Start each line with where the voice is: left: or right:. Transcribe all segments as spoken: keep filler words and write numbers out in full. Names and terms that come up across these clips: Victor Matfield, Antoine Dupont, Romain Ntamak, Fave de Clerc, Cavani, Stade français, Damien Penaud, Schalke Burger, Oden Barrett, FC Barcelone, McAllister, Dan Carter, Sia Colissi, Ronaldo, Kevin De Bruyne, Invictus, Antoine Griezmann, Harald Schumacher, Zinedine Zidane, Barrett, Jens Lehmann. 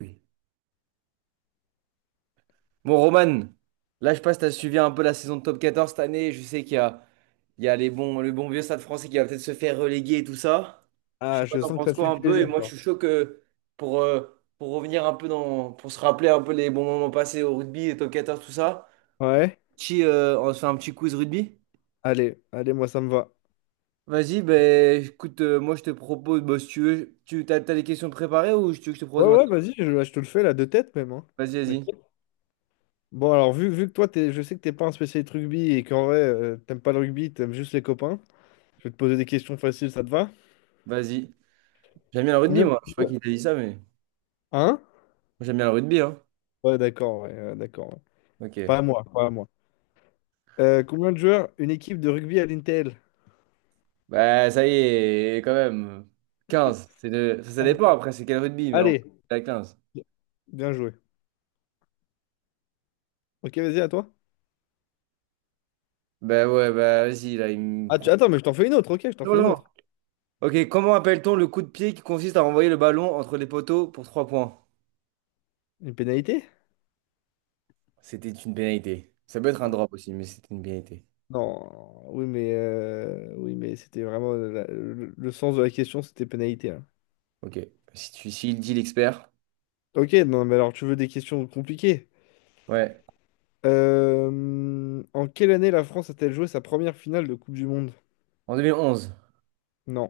right: Oui. Bon, Roman, là, je passe, tu as suivi un peu la saison de top Quatorze cette année. Je sais qu'il y a, il y a les bons, le bon vieux Stade français qui va peut-être se faire reléguer et tout ça. Je
left: Ah,
right: sais pas,
left: je
right: t'en
left: sens que ça
right: penses
left: te
right: quoi
left: fait
right: un peu? Et
left: plaisir,
right: moi, je
left: toi.
right: suis chaud que pour, euh, pour revenir un peu dans, pour se rappeler un peu les bons moments passés au rugby, les top Quatorze tout ça.
left: Ouais,
right: Petit, euh, on se fait un petit quiz rugby?
left: allez, allez, moi ça me va.
right: Vas-y, ben écoute, euh, moi, je te propose, bah, si tu veux, tu t'as, t'as les questions préparées ou tu veux que je te propose
left: Ouais, ouais,
right: maintenant?
left: vas-y, je, je te le fais là de tête même. hein.
right: Vas-y, vas-y,
left: T'inquiète. Bon, alors, vu, vu que toi, t'es, je sais que t'es pas un spécialiste rugby et qu'en vrai, euh, t'aimes pas le rugby, t'aimes juste les copains, je vais te poser des questions faciles, ça te va?
right: vas-y. J'aime bien le rugby,
left: Combien
right: moi. Je
left: de
right: sais pas
left: joueurs?
right: qui t'a dit ça, mais moi,
left: Hein?
right: j'aime bien le rugby, hein.
left: Ouais, d'accord, ouais, ouais, d'accord. ouais. Pas à
right: Ok.
left: moi, pas à moi. Euh, combien de joueurs une équipe de rugby à l'Intel?
right: Bah, ça y est, quand même. Quinze. C'est de... Ça, ça
left: Allez.
right: dépend après, c'est quel rugby, mais on peut
left: Allez,
right: la quinze.
left: bien joué. Ok, vas-y, à toi.
right: Bah ouais, bah vas-y, là, il me
left: Ah, tu-
right: prend.
left: attends, mais je t'en fais une autre, ok, je t'en
right: Non,
left: fais une
right: non.
left: autre.
right: Ok, comment appelle-t-on le coup de pied qui consiste à renvoyer le ballon entre les poteaux pour trois points?
left: Une pénalité?
right: C'était une pénalité. Ça peut être un drop aussi, mais c'était une pénalité.
left: Non, oui, mais, euh, oui, mais c'était vraiment la- le, le sens de la question, c'était pénalité. hein.
right: Ok. Si tu si il dit l'expert.
left: Ok, non, mais alors tu veux des questions compliquées.
right: Ouais.
left: Euh, en quelle année la France a-t-elle joué sa première finale de Coupe du Monde?
right: En deux mille onze.
left: Non,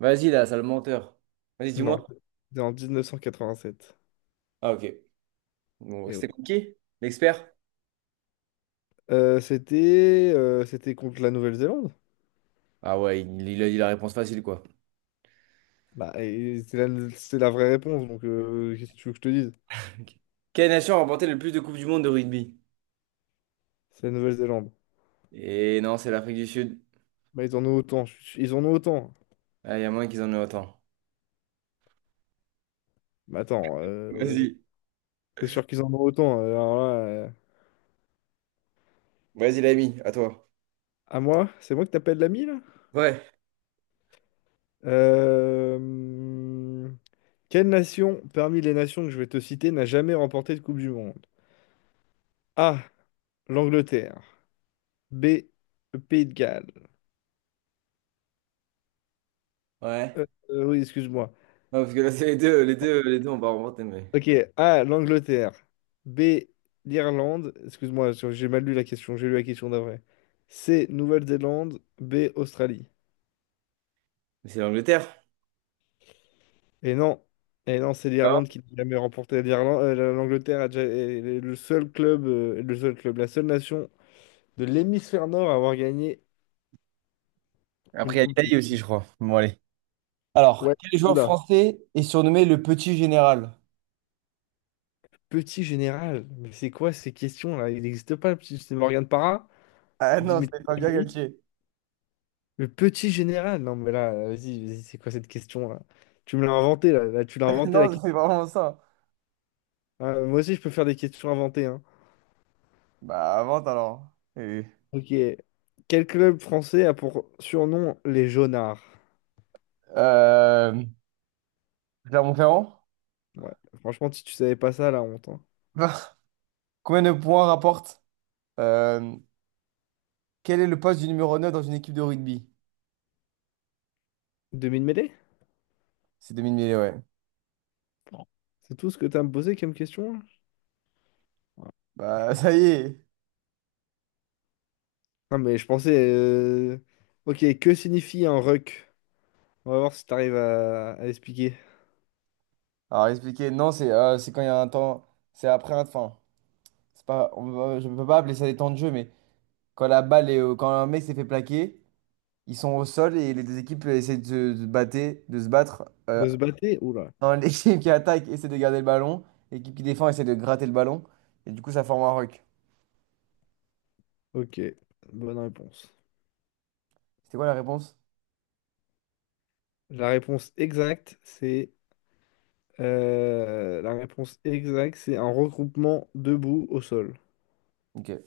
right: Vas-y, là, sale menteur. Vas-y,
left: non,
right: dis-moi.
left: c'était en dix-neuf cent quatre-vingt-sept.
right: Ah, ok. Bon,
left: Et ouais.
right: c'était compliqué? L'expert?
left: Euh, c'était euh, c'était contre la Nouvelle-Zélande.
right: Ah ouais, il, il a dit la réponse facile, quoi.
left: Bah, et c'est la, c'est la vraie réponse, donc euh, qu'est-ce que tu veux que je te dise?
right: Ok. Quelle nation a remporté le plus de coupes du monde de rugby?
left: C'est la Nouvelle-Zélande.
right: Et non, c'est l'Afrique du Sud.
left: Bah, ils en ont autant, je suis- ils en ont autant.
right: Ah, il y a moins qu'ils en aient autant.
left: Mais attends, euh,
right: Vas-y.
left: c'est sûr qu'ils en ont autant. euh, Alors là. euh,
right: Vas-y, l'ami, à toi.
left: À moi? C'est moi que t'appelles l'ami, là?
right: Ouais,
left: Euh, Quelle nation, parmi les nations que je vais te citer, n'a jamais remporté de Coupe du Monde? A. L'Angleterre. B. Le Pays de Galles.
right: ouais.
left: Euh, euh, oui, excuse-moi.
right: Non, parce que là, c'est les deux, les deux, les deux, on va remonter, mais,
left: Ok. A. L'Angleterre. B. L'Irlande. Excuse-moi, j'ai j'ai mal lu la question. J'ai lu la question d'après. C. Nouvelle-Zélande. B. Australie.
right: mais c'est l'Angleterre.
left: Et non. Et non, c'est
right: Ah.
left: l'Irlande qui n'a jamais remporté. L'Irlande, euh, l'Angleterre a déjà, est le seul club, euh, le seul club, la seule nation de l'hémisphère nord à avoir gagné une
right: Après, il y a
left: coupe.
right: l'Italie
left: du-
right: aussi, je crois. Bon, allez. Alors,
left: Ouais,
right: quel joueur
left: oula.
right: français est surnommé le petit général?
left: Petit général, mais c'est quoi ces questions-là? Il n'existe pas le petit. C'est Morgane Parra?
right: Ah non,
left: Dimitri
right: c'est pas bien
left: Pavlovitch.
right: Galtier.
left: Le petit général? Non, mais là, vas-y, vas-y, c'est quoi cette question-là? Tu me l'as inventé, là. Là, tu l'as inventé, la
right: Non, c'est
left: question.
right: vraiment ça.
left: Ah, moi aussi, je peux faire des questions inventées, hein.
right: Bah, avant, alors. Eh oui.
left: Ok. Quel club français a pour surnom les Jaunards?
right: Euh, Clermont-Ferrand?
left: Ouais. Franchement, si tu savais pas ça, la honte, hein.
right: Bah. Combien de points rapporte? euh, quel est le poste du numéro neuf dans une équipe de rugby?
left: deux mille mêlées?
right: C'est 2000 mille, mille, ouais.
left: C'est tout ce que t'as à me poser comme question? hein
right: Bah, ça y est.
left: Non, mais je pensais. euh, Ok, que signifie un ruck? On va voir si t'arrives à... à expliquer.
right: Alors, expliquer, non, c'est euh, c'est quand il y a un temps. C'est après un. Enfin, c'est pas, on va- je ne peux pas appeler ça des temps de jeu, mais quand la balle est. au- Quand un mec s'est fait plaquer, ils sont au sol et les deux équipes euh, essaient de se, de se, battre, de se battre. Euh,
left: De se battre? Oula.
right: un- l'équipe qui attaque essaie de garder le ballon, l'équipe qui défend essaie de gratter le ballon, et du coup, ça forme un ruck.
left: Ok, bonne réponse.
right: C'était quoi la réponse?
left: La réponse exacte, c'est. Euh, La réponse exacte, c'est un regroupement debout au sol.
right: Ok.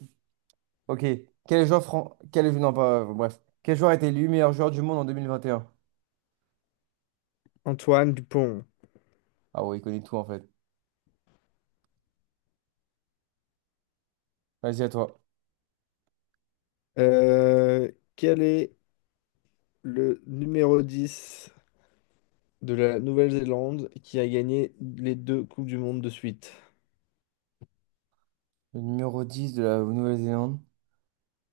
right: Ok. Quel joueur fran... Quel... Non, pas, euh, bref. Quel joueur a été élu meilleur joueur du monde en deux mille vingt et un?
left: Antoine Dupont.
right: Ah ouais, il connaît tout en fait. Vas-y, à toi.
left: Euh, Quel est le numéro dix de la Nouvelle-Zélande qui a gagné les deux Coupes du Monde de suite?
right: Le numéro dix de la Nouvelle-Zélande.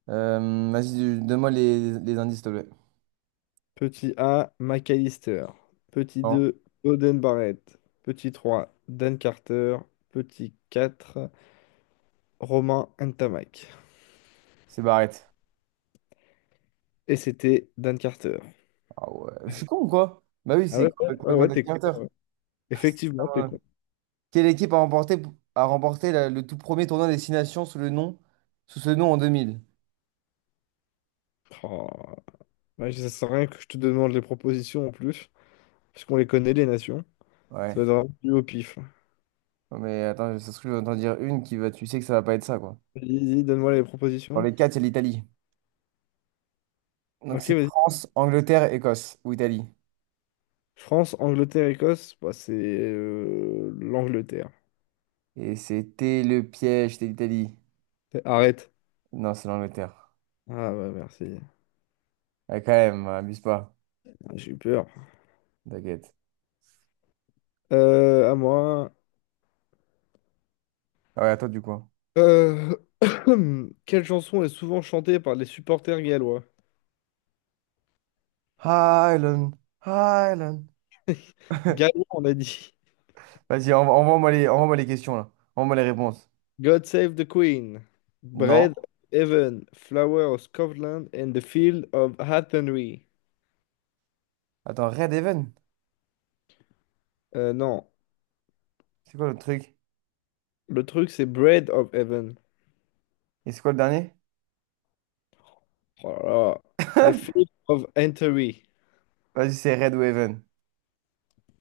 right: Euh, vas-y, donne-moi les, les indices, s'il te plaît.
left: Petit A, McAllister. Petit
right: Non,
left: deux, Oden Barrett. Petit trois, Dan Carter. Petit quatre, Romain Ntamak.
right: c'est Barrett.
left: Et c'était Dan Carter.
right: Ah ouais. Je suis con ou quoi? Bah oui,
left: Ah
right: c'est
left: ouais, ouais, ouais,
right: complètement
left: ouais, t'es
right: délirant.
left: con. Effectivement, t'es con.
right: Quelle équipe a remporté, a remporté la- le tout premier tournoi Destination sous le nom, sous ce nom en deux mille.
left: Oh, ouais, ça sert à rien que je te demande les propositions en plus, parce qu'on les connaît, les nations. Ça va
right: Ouais.
left: être vraiment du au pif.
right: Non, mais attends, ça se trouve, je vais entendre dire une qui va, tu sais que ça va pas être ça, quoi.
left: Vas-y, vas-y, donne-moi les
right: Dans
left: propositions.
right: les quatre, il y a l'Italie. Donc
left: Ok,
right: c'est
left: vas-y.
right: France, Angleterre, Écosse ou Italie.
left: France, Angleterre, Écosse. Bah, c'est euh, l'Angleterre.
right: Et c'était le piège, c'était l'Italie.
left: C'est- Arrête.
right: Non, c'est l'Angleterre.
left: Ah ouais, merci.
right: Ouais, quand même, hein, abuse pas.
left: Ah, j'ai eu peur.
right: T'inquiète.
left: Euh, à moi.
right: Ah ouais, à toi du coup, hein.
left: Euh, Quelle chanson est souvent chantée par les supporters gallois?
right: Highland, Highland.
left: Gallois, on a dit.
right: Vas-y, envo- envoie-moi les, envoie-moi les questions là. Envoie-moi les réponses.
left: God Save the Queen, Bread
right: Non.
left: of Heaven, Flower of Scotland and the Field of Athenry.
right: Attends, Red Heaven.
left: Euh, non,
right: C'est quoi le truc?
left: Le truc c'est Bread of Heaven.
right: Et c'est quoi le dernier?
left: Oh là là. The Field of Athenry.
right: Vas-y, c'est Red ou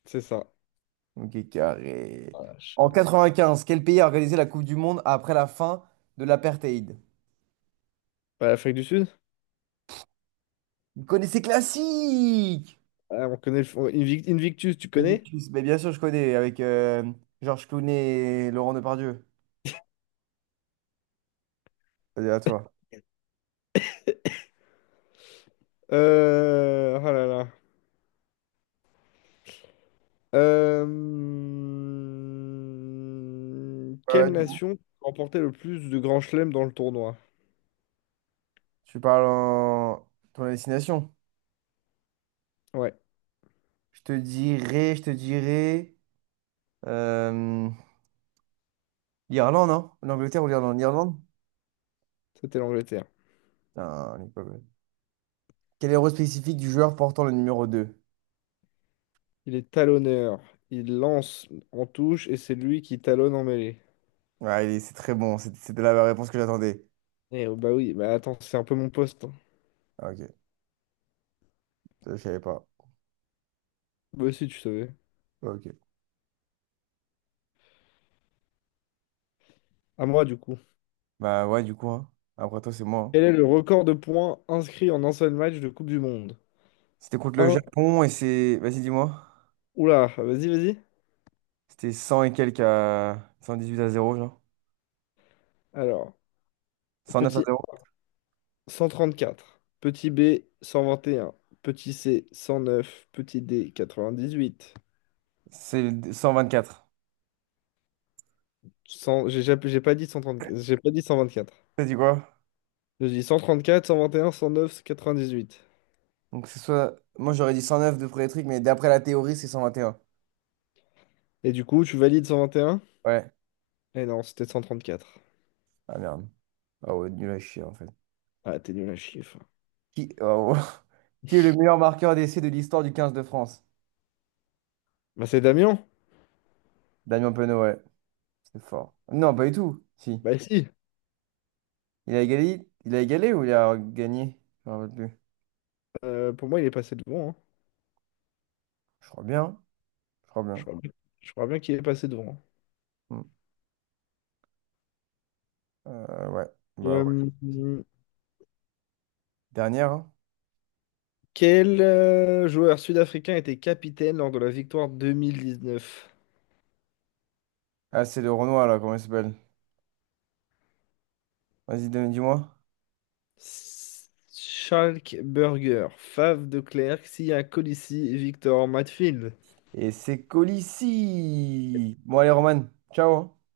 left: C'est ça.
right: Ok, carré.
left: Voilà, je-
right: En quatre-vingt-quinze, quel pays a organisé la Coupe du Monde après la fin de l'apartheid?
left: Ouais, l'Afrique du Sud?
right: Vous connaissez classique!
left: Ah, on connaît le- Invic- Invictus, tu connais?
right: Mais bien sûr, je connais avec euh, Georges Clooney et Laurent Depardieu. Vas-y, à toi.
left: Euh... Oh là là. Euh, Quelle
right: Ouais, ouais,
left: nation remportait le plus de grands chelems dans le tournoi?
right: tu parles en ton destination.
left: Ouais,
right: Je te dirai, je te dirai. Euh, L'Irlande, hein? L'Angleterre ou l'Irlande? L'Irlande?
left: c'était l'Angleterre.
right: Putain, elle est pas bonne. Quel héros spécifique du joueur portant le numéro deux.
left: Il est talonneur. Il lance en touche et c'est lui qui talonne en mêlée.
right: Ouais, il est- c'est très bon. C'était c'était la réponse que j'attendais.
left: Eh oh, bah oui, bah attends, c'est un peu mon poste. hein.
right: Ah, ok, je savais pas.
left: Bah aussi, tu savais.
right: Ok.
left: À moi, du coup.
right: Bah ouais, du coup, hein. Après toi, c'est moi,
left: Quel est
right: hein.
left: le record de points inscrits en un seul match de Coupe du Monde?
right: C'était contre le
left: Un.
right: Japon et c'est... Vas-y, dis-moi.
left: Oula, vas-y, vas-y.
right: C'était cent et quelques à... huit à zéro, genre.
left: Alors,
right: Cent neuf à
left: petit
right: zéro.
left: cent trente-quatre, petit B cent vingt et un, petit C cent neuf, petit D quatre-vingt-dix-huit.
right: C'est le- quatre.
left: cent. J'ai jamais- j'ai pas dit cent trente-quatre, j'ai pas dit cent vingt-quatre.
right: T'as dit quoi?
left: Je dis cent trente-quatre, cent vingt et un, cent neuf, quatre-vingt-dix-huit.
right: Donc c'est soit... Moi, j'aurais dit cent neuf de premier truc, mais d'après la théorie, c'est cent vingt et un.
left: Et un, cent neuf, quatre-vingt-dix-huit. Et du coup, tu valides cent vingt et un?
right: Ouais.
left: Eh non, c'était cent trente-quatre.
right: Ah merde. Ah ouais, nul à chier, en fait.
left: Ah, t'es nul à chiffre.
right: Qui, oh, qui est le meilleur marqueur d'essai de l'histoire du quinze de France?
left: Bah, c'est Damien?
right: Damien Penaud, ouais. C'est fort. Non, pas du tout. Si.
left: Bah, si.
right: Il a égalé, il a égalé ou il a gagné? Je me rappelle plus.
left: Euh, pour moi, il est passé devant. hein.
right: Je crois bien. Je crois
left: Je
right: bien.
left: crois, bien je crois bien qu'il est passé devant.
right: Hmm. Euh, ouais. Bah ouais.
left: Euh,
right: Dernière, hein.
left: quel euh, joueur sud-africain était capitaine lors de la victoire deux mille dix-neuf?
right: Ah, c'est le Renoir, là. Comment il s'appelle? Vas-y, donne- dis-moi.
left: Schalke Burger, Fave de Clerc, Sia Colissi, Victor Matfield.
right: Et c'est Colissi. Bon, allez, Roman. Ciao, hein.